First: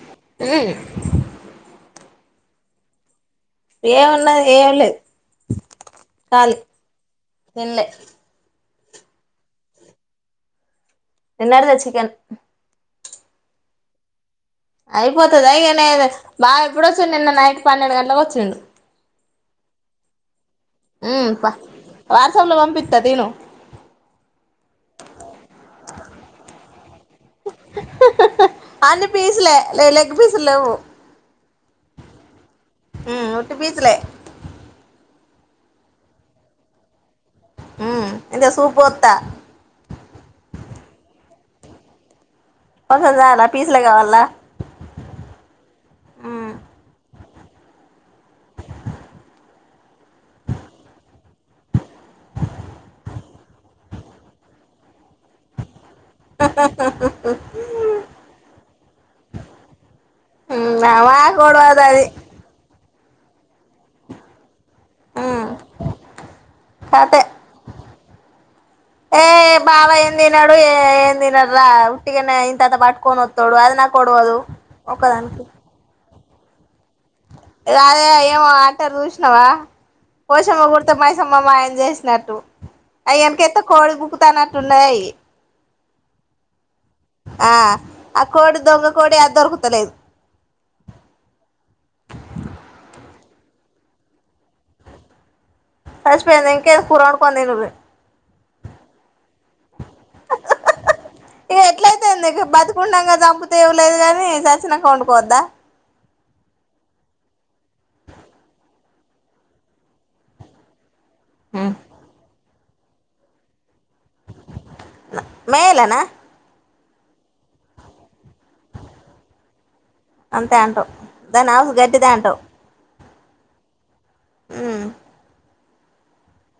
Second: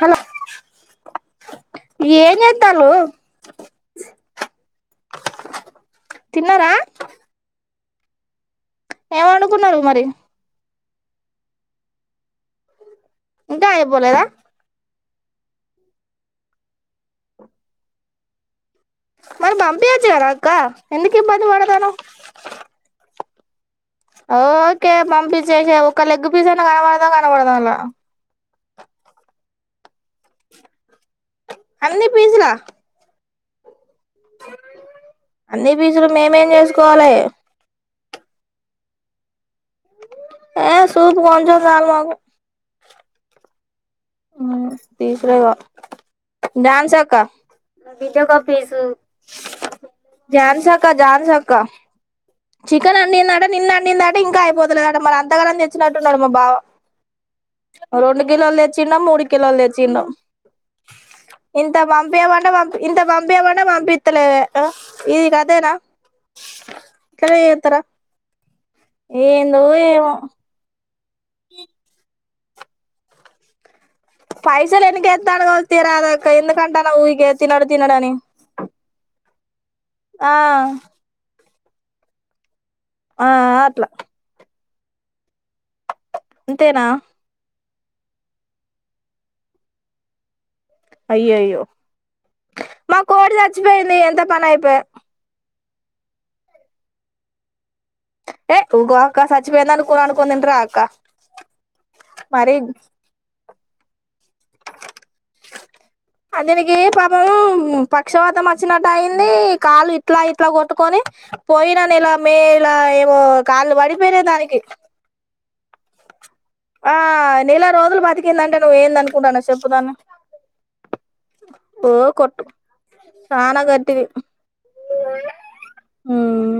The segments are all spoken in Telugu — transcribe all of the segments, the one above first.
అ ఏ ఏన్ైతాలు ఏమున్నాది ఏమిలేదు ాలీ తిన్నారా తన్లే ఏమనుకున్నారు మరి తిన్నారుగా చికెన్ ఇంకా అయిపోలేదా అయిపోతాదా ఏమి బాగా ఎప్పుడు వచ్చి నిన్న నైట్ పన్నెండు గంటలకు వచ్చిండు మరి పంపియాచ్చ ఎరా ఉ ప వాట్సాప్‌లో పంపిస్తా తిను ఓకే పంపి చేసి ఒక లెగ్ పీస్ అయినా కనపడదా కనపడదా అలా అన్ని పీసులే లే లెగ్ పీసులు లేవు అన్ని పిసులా ఉట్టి పిసులే అన్ని పిసులు మేమేం చేసుకోవాలి ఉ ఎంట సూపుత ఏ సూపు కొంచెం చాలు మాకు కొంచెం చాలా ప్లీజ్ ఉ తీసర ఉమ్ ఝాన్సీ అక్క నా బిడ్డకు పీసు జాన్స్ అక్క జాన్స్ అక్క చికెన్ వండినాడంట నిన్న నిన్న ఇంకా అయిపోతలే అంట మరి అంతగనం వచ్చినట్లు ఉన్నాడు మా బావ రెండు కిలోలు తెచ్చిండు మూడు కిలోల తెచ్చిండు ఉమ్ మా ఎంత గొడవది అది పంపియమంటే ప ఎంత పంపియమన్నా పంపిత్తలేవే కదా ఇది ఉమ్ గదేనా కతే ఎత్తరా ఏ బావ ఏం తినడు ఏ తినర్రా ఉట్టిగనే ఆ ఇంతింత పట్టుకొని వత్తాడు అది నాకు ఒడవదు పైసలు ఎందు ఒక్కదానికి కేత్తండు కావచ్చు తీరా ద కే ఎందుకంటున్నావ్ గే అదే ఏమో ఆంటారు చూసినవా ఆ పోచమ్మ గుడితో మైసమ్మ మాయ చేసినట్లు ఐ ఆ ఎంకెత్తు అట్లా కోడి బుక్ తన తున్నాయ్ అంతేనా ఆ ఆ కోడి దొంగ కోడి యా దొరుకుతలేదు అయ్యయ్యో మా కోడి సచ్చిపోయింది ఎంత పని అయిపోయా సచ్చిపోయిందా ఇంకేంది కూర వండుకొని తినుర్రి ఏ ఊకో అక్క సచ్చిపోయిందని ఎ ఎట్లయితే ఇంకా మరి బతికున్నాంగా సంపుత్ టీవి లేదు గాని సచ్చినంక వండుకోవద్దు అనిల్ కి పాపం పక్షవాతం వాతం వచ్చినట్లయింది కాళ్లు ఇట్లా ఇట్లా కొట్టుకొని, పోయినా నెల మే అలా ఏమో కాల్లు పడి వేరే దానికి మేలేనా ఆ నెల రోజులు బతిక్ ఇగ నన్ను నువ్వు ఏంది అనుకుంటానవ్ చెప్పునన్ను అంతే అంటావు దాని హౌస్ ఓ గట్టిదే అంటావు కొట్టు చానా గట్టిది. ఉమ్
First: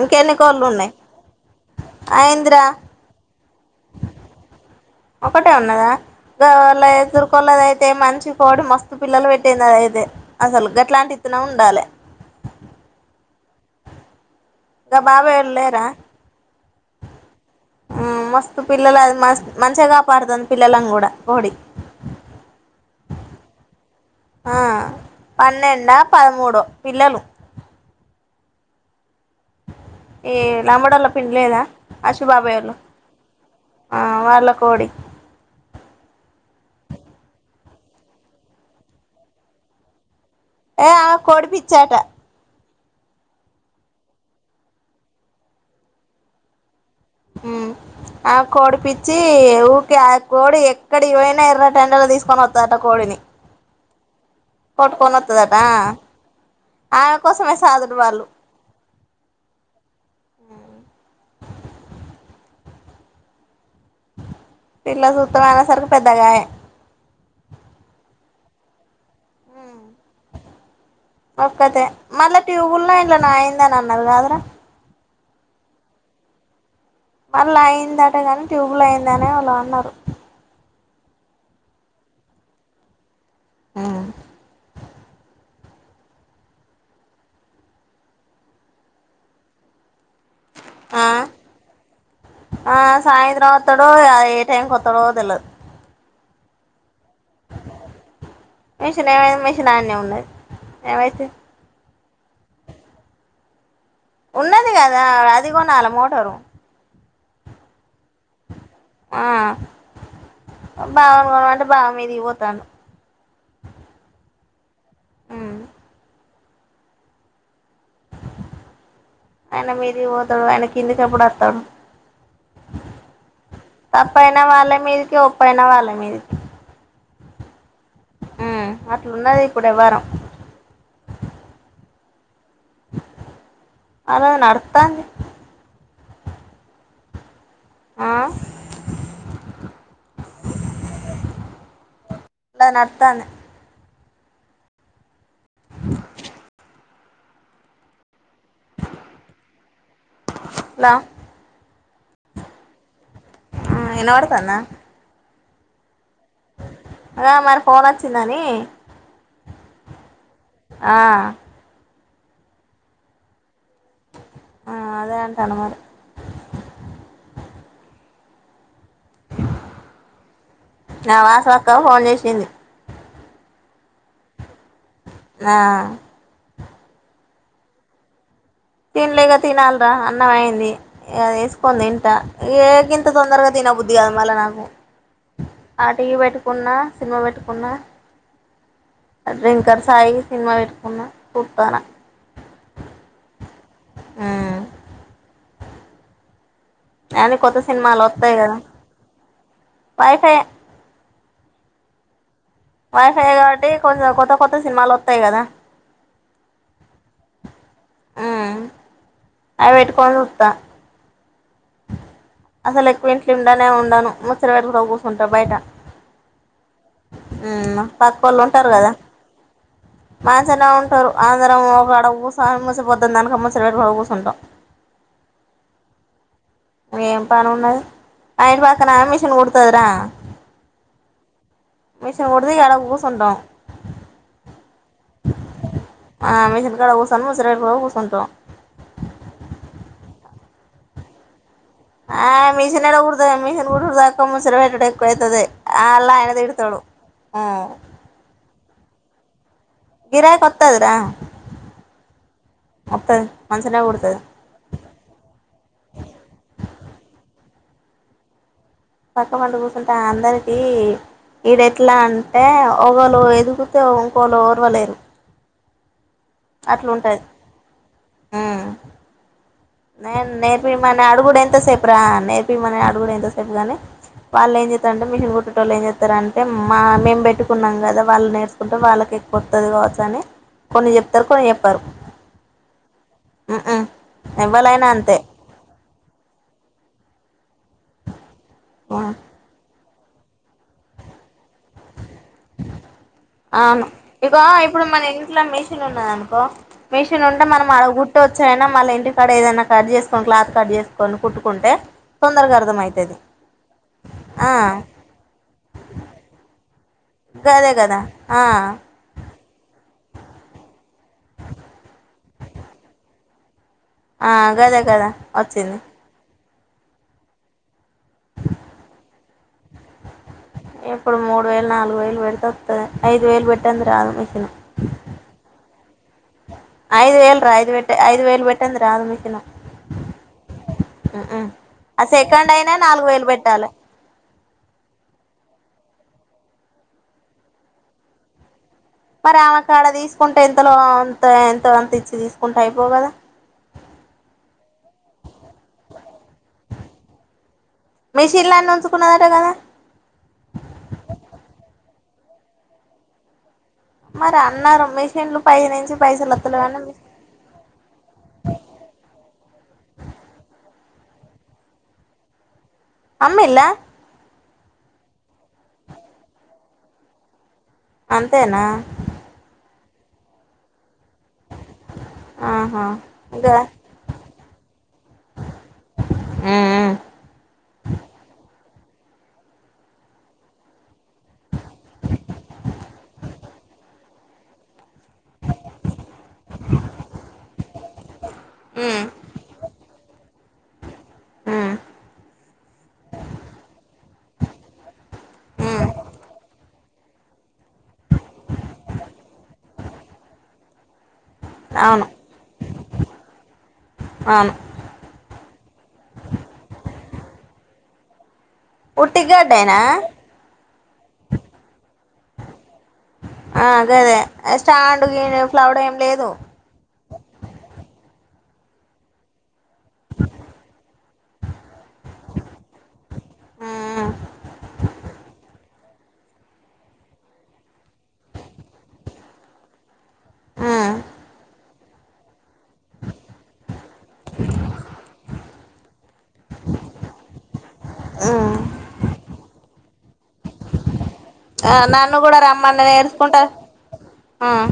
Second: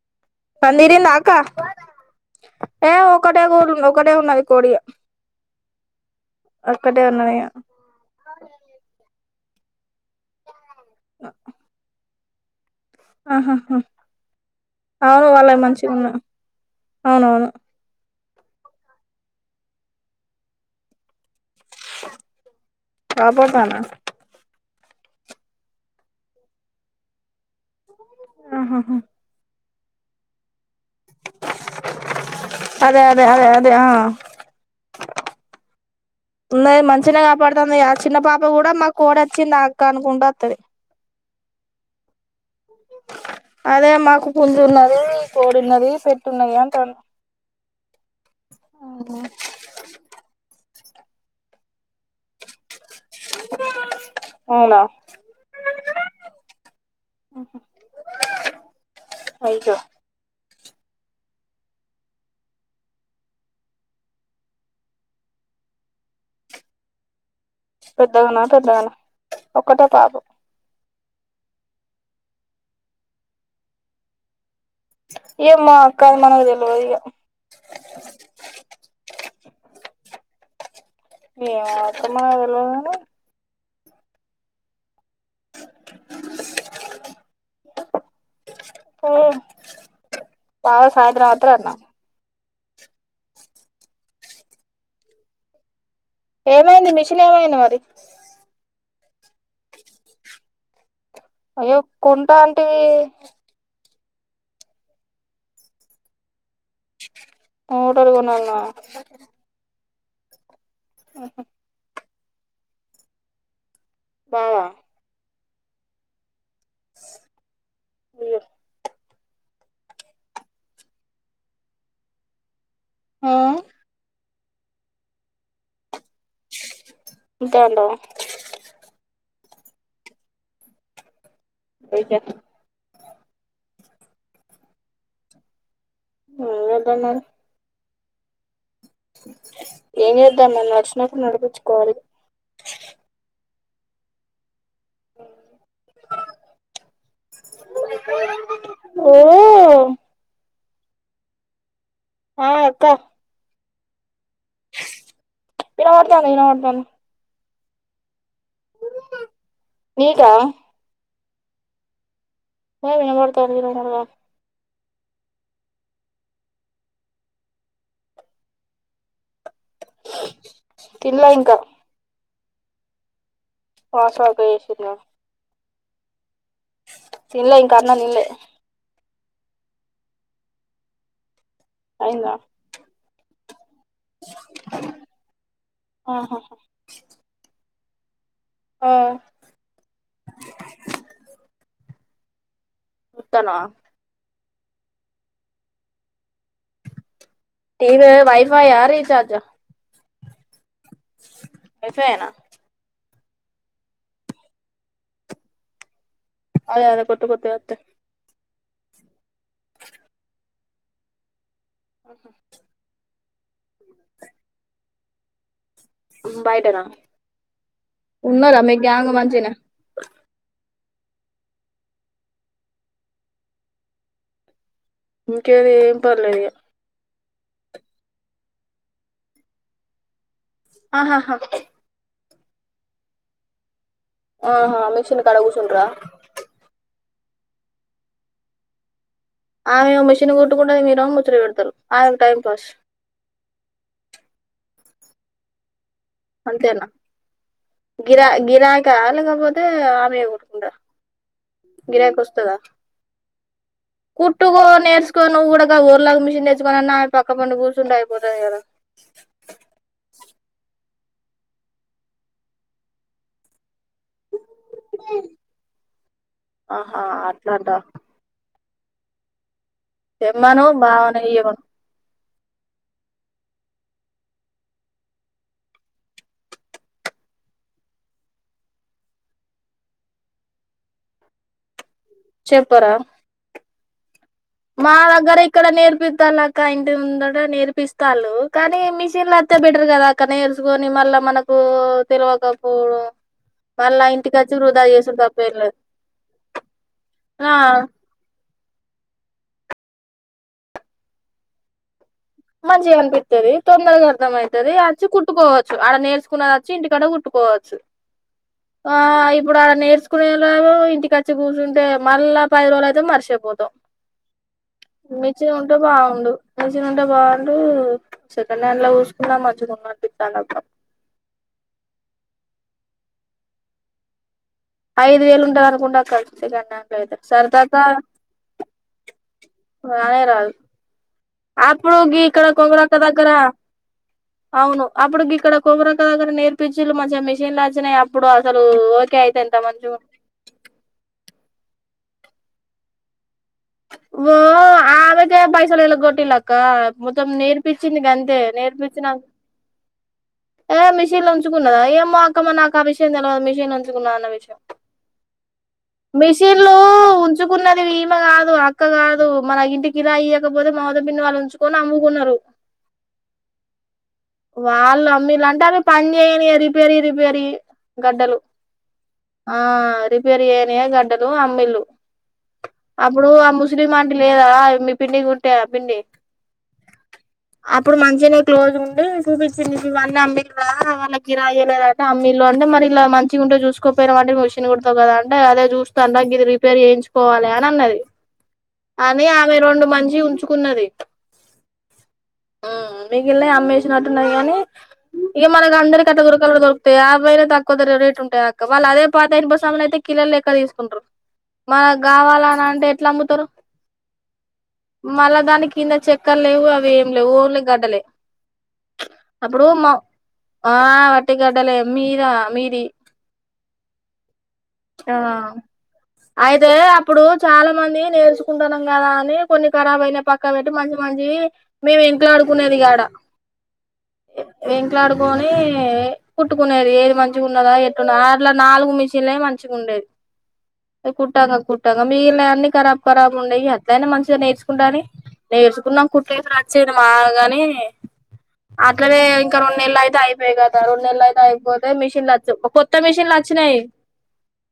ఇంకెన్ని కోళ్ళు ఉన్నాయి పందిరి మాక అయిందిరా తే అన్నదా గా వాళ్లయ్ తురుకోళ్లదైతే మంచి కోడి మస్తు పిల్లలు పెట్ ఏనాడైతే అసలు గట్ ఇట్లాంటిత్తనం ఉండాలె ఆహాహా గా అవును వాళ్ళ బాబాయోళ్ళు లేరా మంచిగున్నాయ్ అవును ఆవును పిల్లలను మం మంచిగా కాపాడుతుంది పిల్లలని కూడా కోడి వాపోతానా ఆ పన్నెండ పదమూడో పిల్లలు ఆహాహా ఏ లంబడోళ్ళ పిండి లేదా అశూబాబాయ వాళ్ళు అదే అదే అదే అదే వాళ్ళ కోడి మంచిన కాపాడుతుంది ఆ చిన్న పాప కూడా మా కోడి వచ్చింద అక్క అనుకుంటా ఏ కోడిపిచ్చాట అదే మాకు పుంజు ఉన్నది కోడున్నది పెట్ట ఉన్నది అంటా ఆ కోడి పిచ్చి ఊక కోడి ఇక్కడ ఇవైనా ఎర్ర టెండర్లు తీసుకొని వస్తారట కోడిని అవునా కొట్టుకొని వస్తుదట ఆమె కోసమే సాధడు వాళ్ళు అయ్యో పిల్ల సూత్రం అయినా సరికి పెద్దగాయ ఉనా పెద్ద కానా ఒక్కటే పాబు ఒక్కతే మళ్ళా ట్యూబుల్ల్లో ఇంట్లో నా అయిందని అన్నారు కాదురా ఇయ మా అక్క మనకి తెల్వదు ఇగ మళ్ళ అయిందటగాని ట్యూబ్లో అయిందనే వాళ్ళు అన్నారు ఏ మత్తమా ఎల ఆ పోఓ బావ ఆ సాయంత్రం వస్తాడంట ఆ సాయంత్రం వస్తాడో ఏ టైంకి వస్తాడో తెలిదు ఏమైంది మిషన్ ఏమైంది మరి మెషన్ ఏం అయింది మెషన్న్నే ఉన్నది ఏం అయితది అయ్యో కొంత ఆంటీవి ఉన్నది కదా ఆడుకోండి ఆడ మోటారు మోటర్ కోణాల బాగునుకో అంటే బాగా మీది ఇ పోద్ తను వా ఆయన మీరిగి పోతాడు ఆయన కిందికిప్పుడు వస్తాడు ఆ పైన వాళ్ళ మీదకి ఒప్పైన వాళ్ళ మీదకి కాండ ఎవరం వతే అలా నడుతంది అ అదన్నా ఆ ఏం చేద్దా మం నడిచినాప్పుడు నడిపించుకోవాలి అలా నడుత్తాంది ఓ ల ఆ అక్క ఆ ఇన పడుతందా ఇన పడ్తందీ ఇన పడ్తందీ అదే మరి పోచ్చ దని నీకా ఆ వినపడుత అడిరు మడుగా ఆ అదేంటను మరి ఆ తినలే వాస ఇంకా వస్త ఫోన్ చేసింది ఆశా చేసింద ఆహా తిన్లే ఇంక అన్నం తిన్లే తినలేక తినాలరా అన్నం అయింది అ కొంది అయిందా ఎంతగింత తొందర తిన బుద్ధి కాదు మళ్ళ నాకు ఆ టీవీ ఆహా పెట్టుకున్నా సినిమా పెట్టుకున్నా డ్రింకర్ సాయి సినిమా పెట్టుకున్న చూత్తన్న ఉతన హ్మ్ అన్ని కొత్త టీవీ వైఫై ఆ రీచార్జా వై ఫై యే వై ఫై యేనా వైఫై యే కాబట్టి కొంచెం కొత్త కొత్త సినిమాలు వత్తాయి కదా అదే అదే కొత్త కొత్తయి వత్తాయి అయి పెట్టుకోని చూత్తా అసలు ఎక్కువ ఇంట్ల ఉండనే ఉండను ముచ్చట పెట్టుకుంటా పో ఉంటా బయట బయటనా పక్కోళ్ళు ఉన్నారా ఉంటారు మీ కదా గ్యాంగ్ మంచిగనే మాసనా ఉం టారు అందరం ఒకాడ కూసోని మూసిపోద్దా దానికి ముచ్చట పెట్టుకొని కూర్చుంటాం ఇంకేమి ఏం పర్లేద ఇగ మా ఇంటి పక్కనామే మిషన్ కుడతది రా ఆహాహా మిషన్ కుడతది ఇంక ఆడ కూసుంటం ఆహా మిషన్ కాడ కూచుంటరా సన్జై బకుస్తుంటం ఆమె మిషిన్ కొట్టుకుంటేది మీరు ముచ్చో పెడతారు ఆ మషన్ ఎలా కుడదా మిషన్ కుదా ముసరట ద అంతేనా గిరా గిరా కాాలగాపో ఆమె గిరాకి కుట్టుకుంట వత్తదిరా గిరాక వస్తుందా వత్తది మంచిగనే కుడుతది కుట్టుకో నేర్చుకో నువ్వు కూడాక ఊర్లాగా మిషన్ నేర్ుకోన్న ఆమె పక్క పండు కూర్చ ండయిపో ఎా పక్క పడు కూర్చుంటా అందరిక ఇడ ఎట్లా అంటే ఓవలు ఎదుగు ంకోలు ర్వలేరు ఆహా అట్లాంట నే నేర్పి మ బావని అడుగుడ ఎంత ఇయ్యమను సేప్రా నేర్ మనని అడుగు ఎంతసేపుగాని వాళ్ళు ఏం చేస్తారంటే మిషన్ కుట్టేట వాళు ఏం చేస్తారంటే మా మేము పెట్టుకున్నాం కదా వాళ్ళు నేర్చుకుంటే వాళ్ళకి ఎక్కు వతుంది కావచ్చు అని కొన్ని చెప్తారు కొని చెప్పారు చెప్పరా ఎవ్వలైనా మా అంతే దగ్గర ఇక్కడ నేర్పిిద్దల కా ఇ ఇ ఉందట నేర్పిస్తాలు కానీ మిషన్ లోతే కదా అక్క నేర్చుకొని మళ్ళ మనకు తెలవకపోవడం అవును మళ్ళా ఇక ఇంటికచ్చి వృధా ఇప్పుడు మన చేసుడు తప్ప ఇంట్లో ఏం లేదు మెషన్ ఉన్నద అనుకో మెషన్ ఉంటే ఆ మనం అడ గుట్ వచ్చాైనా మళ్ళా ఇంటికాడ ఏదైనా కట్ చేసుకొని క్లాత్ కట్ చేసుకని కుట్టుకుంటే తొందరగా మంచిగా అర్థమయితది అనిపిస్తుది తొందరగా ఆ అర్థంమవుతుది వచ్చి కుట్టుకోవచ్చు ఆడ నేర్చుకున్న వచ్చి ఇంటికాడ గదే కుట్టుకోవచ్చు కదా ఆ ఆ ఇప్పుడు ఆడ నేర్చు కునేళ్ ఇంటికిచ్చి కూర్చుంటే మళ్ళా పది రోజులు అయితే మరిచేపోతాం ఆ కదా కదా వచ్చింది వ చిినంట వాళ్ళ సెకండ్ హ్యాండ్ లా చూసుకుందా మితున్నతనర్థం ఇప్పుడు మూడు వేలు నాలుగు వేలు పెడితే ఐదు వేలు పెట్ట అందు రాదు వేసిన ఐదు వేలు ఉంటంది అనుకుంటడా స ఐదు వేలరా ఐదు వట ఐదు వేలు పెట్టందరా అదిమకినా అప్పుడుగ ఇక్కడ కొంగరక వేలు దగర పెట్టాలి అవును అప్పుడుకి ఇక్కడ కొంగర ఇక్కగ్గరేర్పిచ్చులు మంచి మిషన్ వినాయి అప్పుడు అ మరి ఆమె కాడ తీసుకుంటే ఎంతలో అంత ఎంత అంత ఇ తీసుకుంటా అయిపోగదా ఓ ఆమెతే పైసలుళ్ళ గొట్టి క్క మొత్తం నేర్పచ్చింది కంతే మిషన్లన్నీ నేర్పచ్చినాక ఉంచుకున్నదట కదా ఏ మిషన్ లో ఉంచుకున్నదా ఏ మాకమ్మ నాక అ విషయంం మిషన్ ున్న మరి విషయం అన్నారు మిషన్లు పై నుంచి పైసలు మిషన్లు వత్తలేవని ఉంచుకున్నది ఈమె కాదు కాదు మన ఇంటికి ఇరా అయకపోతే మాత పిన్ని వాళ్ళు ఉంచుకొని అమ్ముకున్నారు అమ్మేలా వాళ్ళు మీలు అంటే అవి పని చేయని రిపేరీ రిపేరీ గడ్డలు అంతేనా ఆ ది పరి ఏనే గడి అమ్మలు ఆహా అప్పుడు అ ఇంకా లేదా మీ పిండి ఉంటే ప మ్మ్ అప్పుడు మంచి క్లోజ్ ఉండి చూపించి ఇవన్నీ అమ్మలు రా వాళ్ళకిిరాయ్యలేదంటే అమ్మీలో అంటే మరి ఇలా మంచిగా ఉంటే చూసుకోపోయిన వాంటషిన్ కుడా కదా అంటే అదే చూస్తా మీది రిపేర్ చేయించకోవి నన్నది మ్మ్ అని ఆమె రెండు మంది ఉంచుకున్నది మ్మ్ మీకు ఇల్ళ అమ్మ వేసినట్టున్నాయి గాని ఇక మనకు మ్మ్ అందరికి అట్ట గురకలు కూడా దొకుతాయి ఆ పైనే తక్కువ తర రేటు ఉంటాయి అక్క వాళ్ళ అదే పాతయినపుసమ్ములు అయితే కిలర్లెక్క తీకుంటారు మనకు అవును కావాలని అంటే ఎట్లా అమ్ముతారు అవును మళ దానికి కింద చక్కర్ లేవు అవి ఏం లేవు ఓన్లే గడ్డలే ఉట్టి అప్పుడు గడ్డేనా మ ఆ వట్టిగడ్డలే మీరా మీది ఆ గదే స్టాండ్ ఆ గీను ఫ్లవర్ ఏం లేదు అయితే అప్పుడు చాలా మంది నేర్ కుంటున్నాం కదా అని కొన్ని ఖరాబ్ అయినా పక్క పెట్టి మంచి మంచివి మేము ఇంట్లా ఆడుకునేది గాడ మ్మ్ వెంకలాడుకోని కుట్టుకునేది ఏది మంచిగా ఉండదా ఎట్టున్న అట్లా నాలుగు మిషన్లే మంచిగా ఉండేది మ్మ్ కుట్టాంగా కు మీ ఇ న అన్ని కరా ఖరాబ ఉండేయి అట్ అయినా మంచిగా నేర్చుకుంటాను నేర్చుకున్నాం కుట్సు రాచ్చే మాగాని అే మ్మ్ త ఎలాయిదయిగా త ర ఉ ఎలాయి ఆ అయిపోతే నన్ను మిషన్లు కూడా వచ్చ రమ్మన్నది కొత్త మిషన్లు ఏడ్చుకుంటా వచ్చినాయి ఆ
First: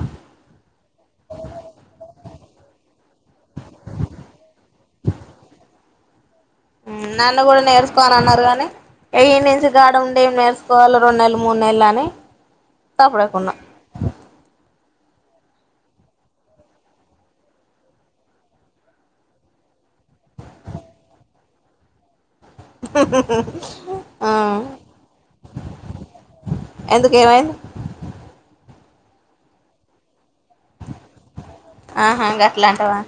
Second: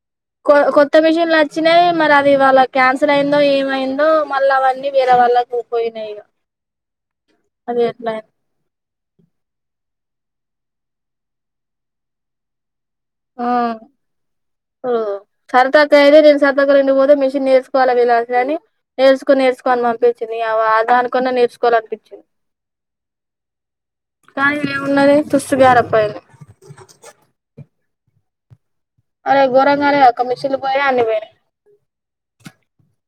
కొత్త మిషన్లు వచ్చినాయి మరి అ ఇవాళ క్యాన్స్ అసలైందో ఏమైందో మల్లా అవన్నీ వేరే వాళ్ళకుపోయినాయో మ్మ్ నన్ను కూడా నేర్చుకో అని అన్నారు కానీ వె ఇడ నుంచి గాడ ఉండే ఏం నేర్సుకోవాలి రెన్ నెల్ మూన్ నెల్లని తప్పుడు ఎకున్నా మ్మ్ సరదాగా అయితే నేను సరదా్గా రండిపోతే మిషన్ నేర్చుకోవాలి విలాని నేర్చుకుని నేర్చకోని మ ది వచ్చింది కదా ఆ దానికన్న నేర్చ్ కోలాల్ పిచ్చ ఆ ఏమున్నది తుస్తుగారపోయింది ఎందుకేమయింది అరే గోరంగా లేదా అక్కా మిషన్లు పోయినయ్ మీవి ఆహా గట్లా అంటావా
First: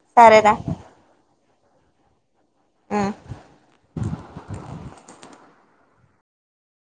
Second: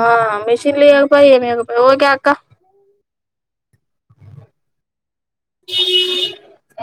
ఆ సరేరా మిషన్ లే పయి అ మీ వూర్ కే అక్కా ఆ